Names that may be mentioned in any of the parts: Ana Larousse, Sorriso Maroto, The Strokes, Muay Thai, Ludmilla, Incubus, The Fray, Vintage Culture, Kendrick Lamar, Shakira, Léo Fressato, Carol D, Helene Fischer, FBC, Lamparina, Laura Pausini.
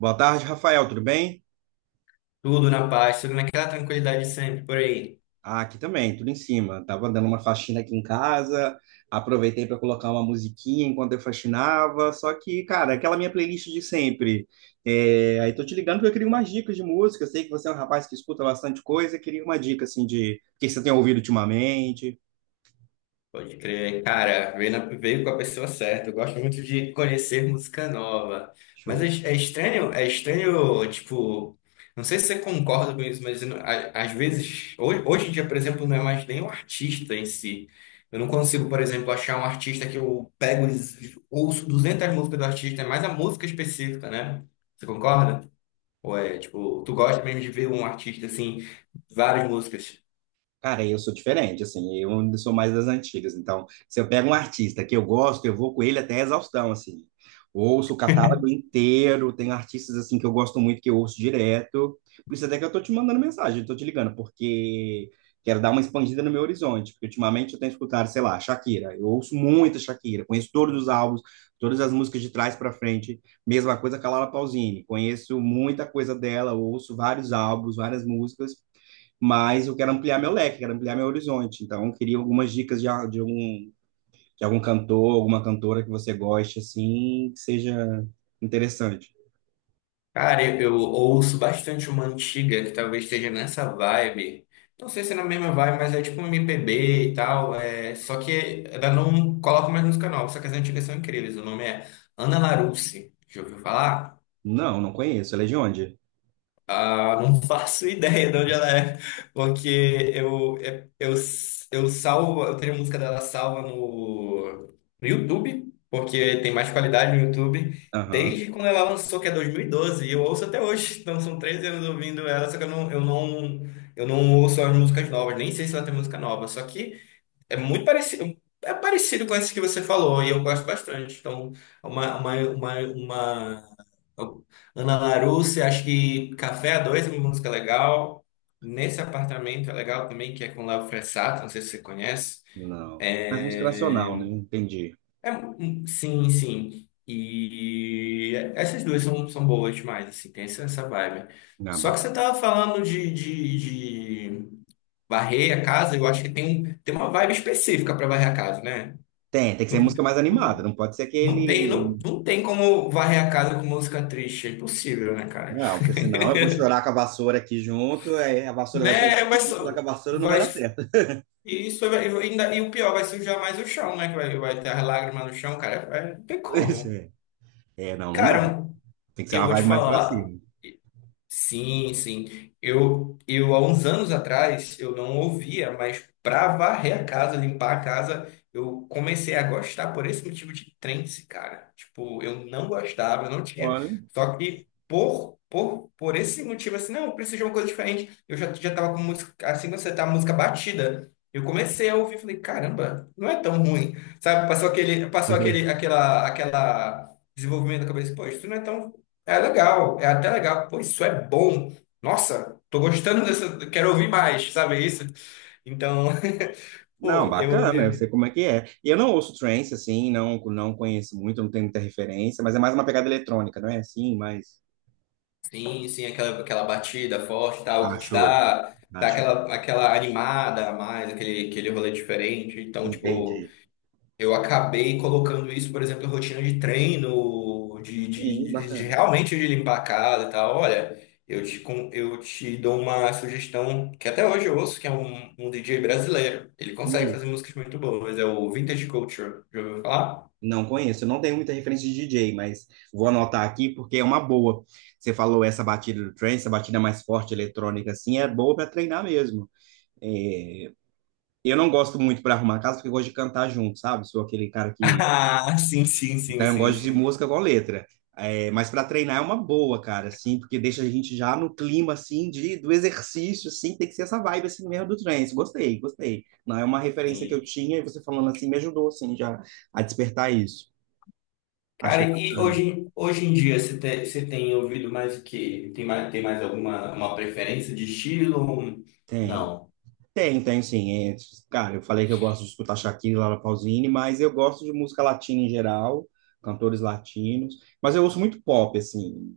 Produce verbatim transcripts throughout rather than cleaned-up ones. Boa tarde, Rafael, tudo bem? Tudo na paz, tudo naquela tranquilidade sempre por aí. Ah, aqui também, tudo em cima. Tava dando uma faxina aqui em casa, aproveitei para colocar uma musiquinha enquanto eu faxinava, só que, cara, aquela minha playlist de sempre. É, aí tô te ligando porque eu queria umas dicas de música, eu sei que você é um rapaz que escuta bastante coisa, eu queria uma dica, assim, de o que você tem ouvido ultimamente. Pode crer, cara, veio, na- veio com a pessoa certa. Eu gosto muito de conhecer música nova. Mas Show. é, é estranho, é estranho, tipo, não sei se você concorda com isso, mas eu não- a- às vezes, hoje, hoje em dia, por exemplo, não é mais nem o artista em si. Eu não consigo, por exemplo, achar um artista que eu pego e ouço duzentas músicas do artista, é mais a música específica, né? Você concorda? Ou é, tipo, tu gosta mesmo de ver um artista assim, várias músicas? Cara, eu sou diferente, assim, eu ainda sou mais das antigas. Então, se eu pego um artista que eu gosto, eu vou com ele até a exaustão, assim. Ouço o catálogo inteiro, tem artistas, assim, que eu gosto muito, que eu ouço direto. Por isso até que eu tô te mandando mensagem, tô te ligando, porque quero dar uma expandida no meu horizonte. Porque ultimamente eu tenho escutado, sei lá, Shakira. Eu ouço muita Shakira, conheço todos os álbuns, todas as músicas de trás para frente. Mesma coisa com a Laura Pausini, conheço muita coisa dela, ouço vários álbuns, várias músicas, mas eu quero ampliar meu leque, quero ampliar meu horizonte. Então, eu queria algumas dicas de, a- de algum, de algum cantor, alguma cantora que você goste, assim, que seja interessante. Cara, eu, eu ouço bastante uma antiga que talvez esteja nessa vibe. Não sei se é na mesma vibe, mas é tipo um M P B e tal. É, só que ela não coloca mais música nova, só que as antigas são incríveis. O nome é Ana Larousse. Já ouviu falar? Não, não conheço. Ela é de onde? Ah, não faço ideia de onde ela é, porque eu, eu, eu salvo, eu tenho a música dela salva no, no YouTube, porque tem mais qualidade no YouTube, Aham, desde quando ela lançou, que é dois mil e doze e eu ouço até hoje, então são treze anos ouvindo ela, só que eu não, eu não, eu não ouço as músicas novas, nem sei se ela tem música nova, só que é muito parecido, é parecido com esses que você falou, e eu gosto bastante. Então, uma, uma, uma, uma... Ana Larousse, acho que Café a Dois é uma música legal. Nesse apartamento é legal também, que é com Léo Fressato, não sei se você conhece. não. Mas música É, nacional, né? Entendi. é, hum, sim, sim. E essas duas são, são boas demais, assim, tem essa, essa vibe. Ah, Só que bacana. você tava falando de, de, de varrer a casa, eu acho que tem, um, tem uma vibe específica para varrer a casa, né? Tem, tem que ser Não, música mais animada, não, não pode ser não tem, aquele. não, não tem como varrer a casa com música triste. É impossível, né, cara? Não, porque senão eu vou chorar com a vassoura aqui junto, aí a vassoura vai chorar Né, comigo, vai eu vou chorar com a só, vassoura, não vai vai, dar certo. e isso vai, e ainda, e o pior, vai sujar mais o chão, né? Que vai, vai ter as lágrimas no chão, cara. Vai- não tem Pois como. é. É, não, não dá. Cara, Tem que ser eu uma vou te vibe mais pra falar. cima. Sim, sim. Eu, eu, há uns anos atrás, eu não ouvia, mas para varrer a casa, limpar a casa, eu comecei a gostar por esse motivo de trance, cara. Tipo, eu não gostava, eu não tinha. Olha. Só que por, por, por esse motivo, assim, não, eu preciso de uma coisa diferente. Eu já, já tava com música, assim, quando você tá música batida, eu comecei a ouvir, falei, caramba, não é tão ruim. Sabe, passou aquele, passou aquele, aquela, aquela desenvolvimento da cabeça, pô, isso não é tão é legal, é até legal. Pô, isso é bom. Nossa, tô gostando dessa. Quero ouvir mais, sabe isso? Então, Não, pô, eu, bacana, eu eu- sei como é que é. E eu não ouço trance, assim, não, não conheço muito, não tenho muita referência, mas é mais uma pegada eletrônica, não é assim? Mas. Sim, sim, aquela, aquela batida forte e tal, Ah, que te show. dá, Ah, dá show. aquela, aquela animada a mais, aquele, aquele rolê diferente. Então, tipo. Entendi. Eu acabei colocando isso, por exemplo, em rotina de treino, de, de, Sim, de- de bacana. realmente de limpar a casa e tal. Olha, eu te, con- eu te dou uma sugestão que até hoje eu ouço, que é um, um D J brasileiro. Ele consegue Hum, fazer músicas muito boas, é o Vintage Culture. Já ouviu falar? não conheço, eu não tenho muita referência de D J, mas vou anotar aqui porque é uma boa. Você falou essa batida do trance, essa batida mais forte eletrônica, assim, é boa para treinar mesmo. É, eu não gosto muito para arrumar a casa porque eu gosto de cantar junto, sabe? Sou aquele cara. Ah, sim, sim, sim, Então, eu sim, gosto de sim, música com letra. É, mas para treinar é uma boa, cara, assim, porque deixa a gente já no clima, assim, de, do exercício, assim, tem que ser essa vibe, assim, mesmo do trance. Gostei, gostei. Não é uma referência que eu sim. tinha e você falando assim me ajudou, assim, já a despertar isso. Cara, Achei e bacana. hoje, hoje em dia você tem, você tem ouvido mais o quê? Tem mais, tem mais alguma uma preferência de estilo? Tem. Não. Tem, tem sim. É, cara, eu falei que eu gosto de escutar Shakira, Laura Pausini, mas eu gosto de música latina em geral, cantores latinos. Mas eu ouço muito pop, assim.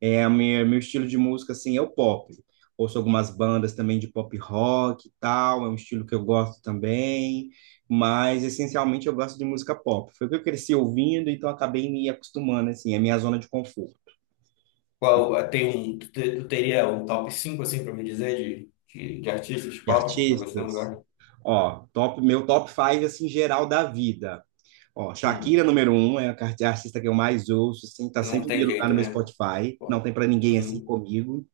É, a minha, meu estilo de música, assim, é o pop. Ouço algumas bandas também de pop rock e tal, é um estilo que eu gosto também. Mas, essencialmente, eu gosto de música pop. Foi o que eu cresci ouvindo, então acabei me acostumando, assim, é a minha zona de conforto. Qual, tem um, tu te- Tu teria um top cinco assim, pra me dizer de, de, de artistas De pop que tu tá gostando artistas, agora? ó, top, meu top five assim, geral da vida. Ó, Hum, Shakira, número um, é a car- a artista que eu mais ouço, assim, tá não sempre em tem primeiro lugar jeito, no meu né? Spotify, não Pô, tem pra ninguém assim uhum, comigo.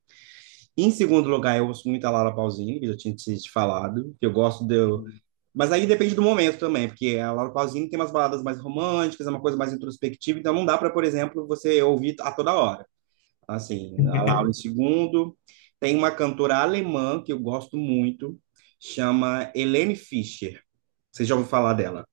Em segundo lugar, eu ouço muito a Laura Pausini, que eu já tinha te te falado, que eu gosto de... uhum. Mas aí depende do momento também, porque a Laura Pausini tem umas baladas mais românticas, é uma coisa mais introspectiva, então não dá pra, por exemplo, você ouvir a toda hora. Assim, a Laura em segundo. Tem uma cantora alemã que eu gosto muito, chama Helene Fischer. Você já ouviu falar dela?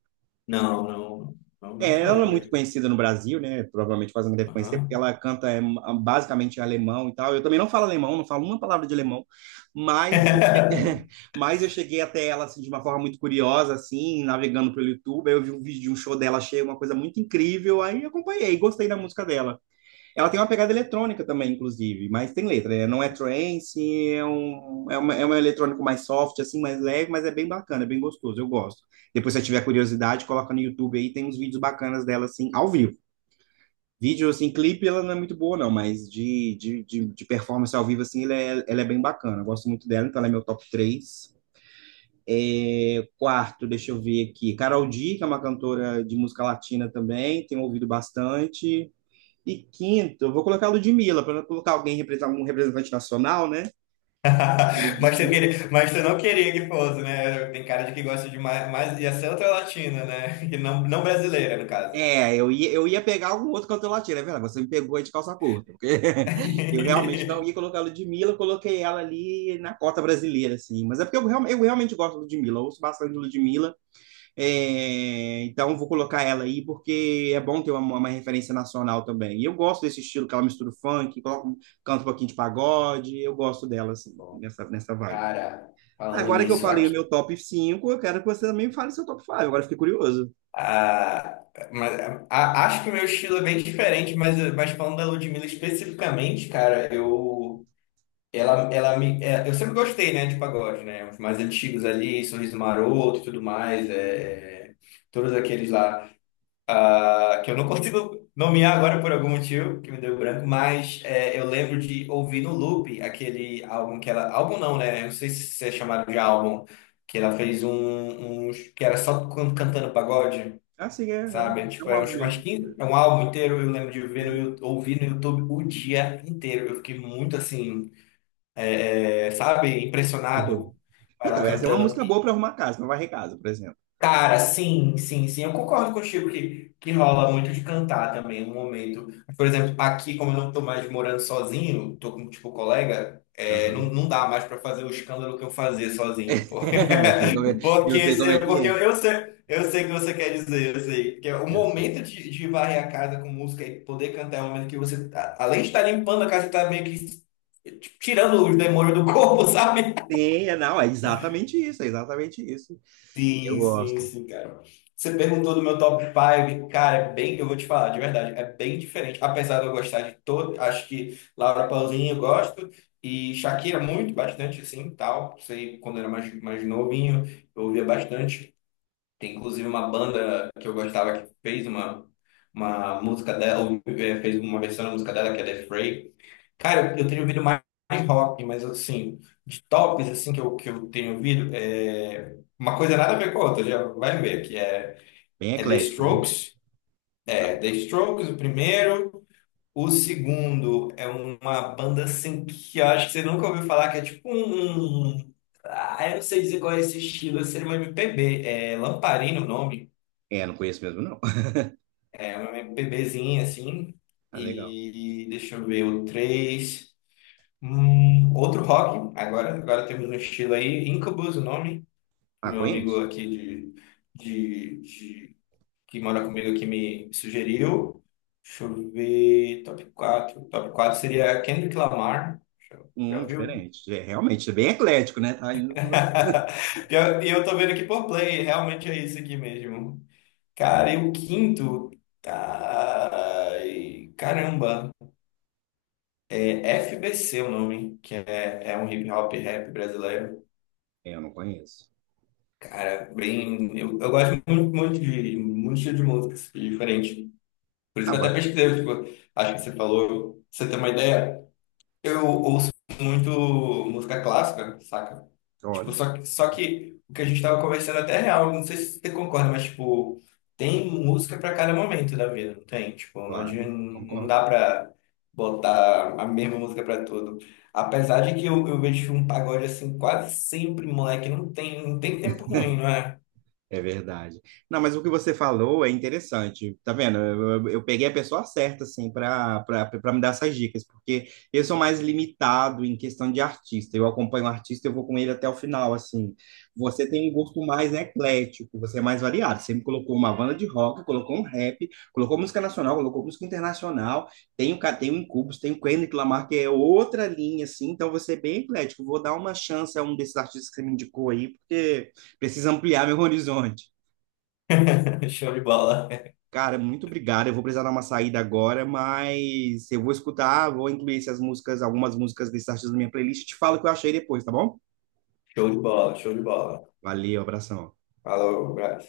Não, não, não, É, nunca ela é muito lembro. conhecida no Brasil, né? Provavelmente quase não deve conhecer, porque Aham. ela canta é, ah, basicamente em alemão e tal. Eu também não falo alemão, não falo uma palavra de alemão, mas eu cheguei, mas eu cheguei até ela assim, de uma forma muito curiosa, assim, navegando pelo YouTube. Aí eu vi um vídeo de um show dela, achei uma coisa muito incrível, aí acompanhei, gostei da música dela. Ela tem uma pegada eletrônica também, inclusive, mas tem letra, né? Não é trance, é um, é uma, é um eletrônico mais soft, assim, mais leve, mas é bem bacana, é bem gostoso, eu gosto. Depois, se você tiver curiosidade, coloca no YouTube aí, tem uns vídeos bacanas dela, assim, ao vivo. Vídeo, assim, clipe, ela não é muito boa, não, mas de, de, de, de performance ao vivo, assim, ela é, ela é bem bacana. Eu gosto muito dela, então ela é meu top três. É, quarto, deixa eu ver aqui, Carol D, que é uma cantora de música latina também, tenho ouvido bastante. E quinto, eu vou colocar a Ludmilla, para não colocar alguém represent- um representante nacional, né? Mas tu Ludmilla. queria, mas tu não queria que fosse, né? Tem cara de que gosta de mais, mais ia ser outra latina, né? Que não, não brasileira, no caso. É, eu ia, eu ia pegar algum outro cantor latino, é verdade, você me pegou aí de calça curta, porque eu realmente não ia colocar a Ludmilla, eu coloquei ela ali na cota brasileira, assim, mas é porque eu, real- eu realmente gosto da Ludmilla, eu ouço bastante de Ludmilla, é, então eu vou colocar ela aí, porque é bom ter uma, uma referência nacional também, e eu gosto desse estilo que ela mistura o funk, coloca, um, canta um pouquinho de pagode, eu gosto dela, assim, Bom, nessa, nessa vibe. cara, falando Agora que eu nisso, falei o aqui, meu top cinco, eu quero que você também fale seu top cinco. Agora eu fiquei curioso. Ah, mas, a- acho que o meu estilo é bem diferente, mas, mas, falando da Ludmilla especificamente, cara, eu, ela, ela me, é, eu sempre gostei, né, de pagode, né, os mais antigos ali, Sorriso Maroto e tudo mais, é, todos aqueles lá, ah, que eu não consigo nomear agora por algum motivo, que me deu branco, mas é, eu lembro de ouvir no loop aquele álbum que ela, álbum não, né, eu não sei se é chamado de álbum, que ela fez um, uns- que era só can- cantando pagode. É Assim, é, é um, Sabe? É, é Tipo, um é álbum acho que umas mesmo. quinze, é um álbum inteiro, eu lembro de ver no, Yu- ouvir no YouTube o dia inteiro. Eu fiquei muito assim, é, sabe, impressionado com ela Então, essa é uma cantando. música boa para arrumar casa, para varrer casa, por exemplo. Cara, sim, sim, sim. Eu concordo contigo que, que rola muito de cantar também um momento. Por exemplo, aqui, como eu não tô mais morando sozinho, tô com, tipo, colega, é, não, Aham. não dá mais pra fazer o escândalo que eu fazia sozinho, pô. Eu sei como é, eu Porque, sei como se- é que porque eu, é. eu sei, eu sei o que você quer dizer, eu sei. Que é o Eu sei. momento de, de varrer a casa com música e poder cantar é o momento que você, tá- além de estar limpando a casa, você tá meio que tipo, tirando os demônios do corpo, sabe? Tem, é, não, é exatamente isso, é exatamente isso. Eu Sim, sim, gosto. sim, cara. Você perguntou do meu top cinco, cara, é bem, eu vou te falar, de verdade, é bem diferente. Apesar de eu gostar de todo, acho que Laura Pausini eu gosto, e Shakira muito, bastante, assim, tal. Sei, quando eu era mais, mais novinho, eu ouvia bastante. Tem inclusive uma banda que eu gostava que fez uma, uma música dela, ou, eh, fez uma versão da música dela, que é The Fray. Cara, eu, eu tenho ouvido mais mais rock, mas assim, de tops assim que eu, que eu tenho ouvido, é uma coisa nada a ver com a outra, já vai ver, que é, Bem é The eclético, né? Strokes, é Ah, The Strokes o primeiro, o segundo é uma banda assim que eu acho que você nunca ouviu falar, que é tipo um... um- um, Ah, eu não sei dizer qual é esse estilo, seria uma M P B, é Lamparina o nome, é, não conheço mesmo, não. é uma MPBzinha assim, Tá legal. e deixa eu ver, o três. Hum, outro rock, agora, agora temos um estilo aí, Incubus, o nome, que Ah, meu amigo conheço? aqui de, de, de- que mora comigo aqui me sugeriu. Deixa eu ver, top quatro, Top quatro seria Kendrick Lamar, já, já Hum, viu? diferente. É, realmente, é bem eclético, né? Tá indo pra você. E eu, e eu tô vendo aqui por play, realmente é isso aqui mesmo. Cara, e o quinto, ai, caramba, é F B C o nome, que é, é um hip hop rap brasileiro. É, eu não conheço. Bem, eu, eu gosto muito, muito de muito estilo de música assim, diferente. Por isso Ah, que eu até bacana. pesquisei, tipo, acho que você falou, pra você ter uma ideia. Eu ouço muito música clássica, saca? Tipo, Olha, só que, só que o que a gente tava conversando até é real, não sei se você concorda, mas tipo, tem música pra cada momento da vida, não tem? Tipo, não, adianta, claro, não concordo. dá pra botar a mesma música pra tudo. Apesar de que eu, eu vejo um pagode assim quase sempre, moleque, não tem, não tem tempo ruim, não é? É verdade. Não, mas o que você falou é interessante. Tá vendo? Eu, eu- eu peguei a pessoa certa, assim, para para me dar essas dicas, porque eu sou mais limitado em questão de artista. Eu acompanho o artista, eu vou com ele até o final, assim. Você tem um gosto mais eclético, você é mais variado. Você me colocou uma banda de rock, colocou um rap, colocou música nacional, colocou música internacional. Tem o, Ca- tem o Incubus, tem o Kendrick Lamar, que é outra linha, assim. Então, você é bem eclético. Vou dar uma chance a um desses artistas que você me indicou aí, porque preciso ampliar meu horizonte. Show de bola. Cara, muito obrigado. Eu vou precisar dar uma saída agora, mas eu vou escutar, vou incluir essas músicas, algumas músicas desses artistas na minha playlist e te falo o que eu achei depois, tá bom? Show de bola, show de bola. Valeu, abração. Falou, Brás.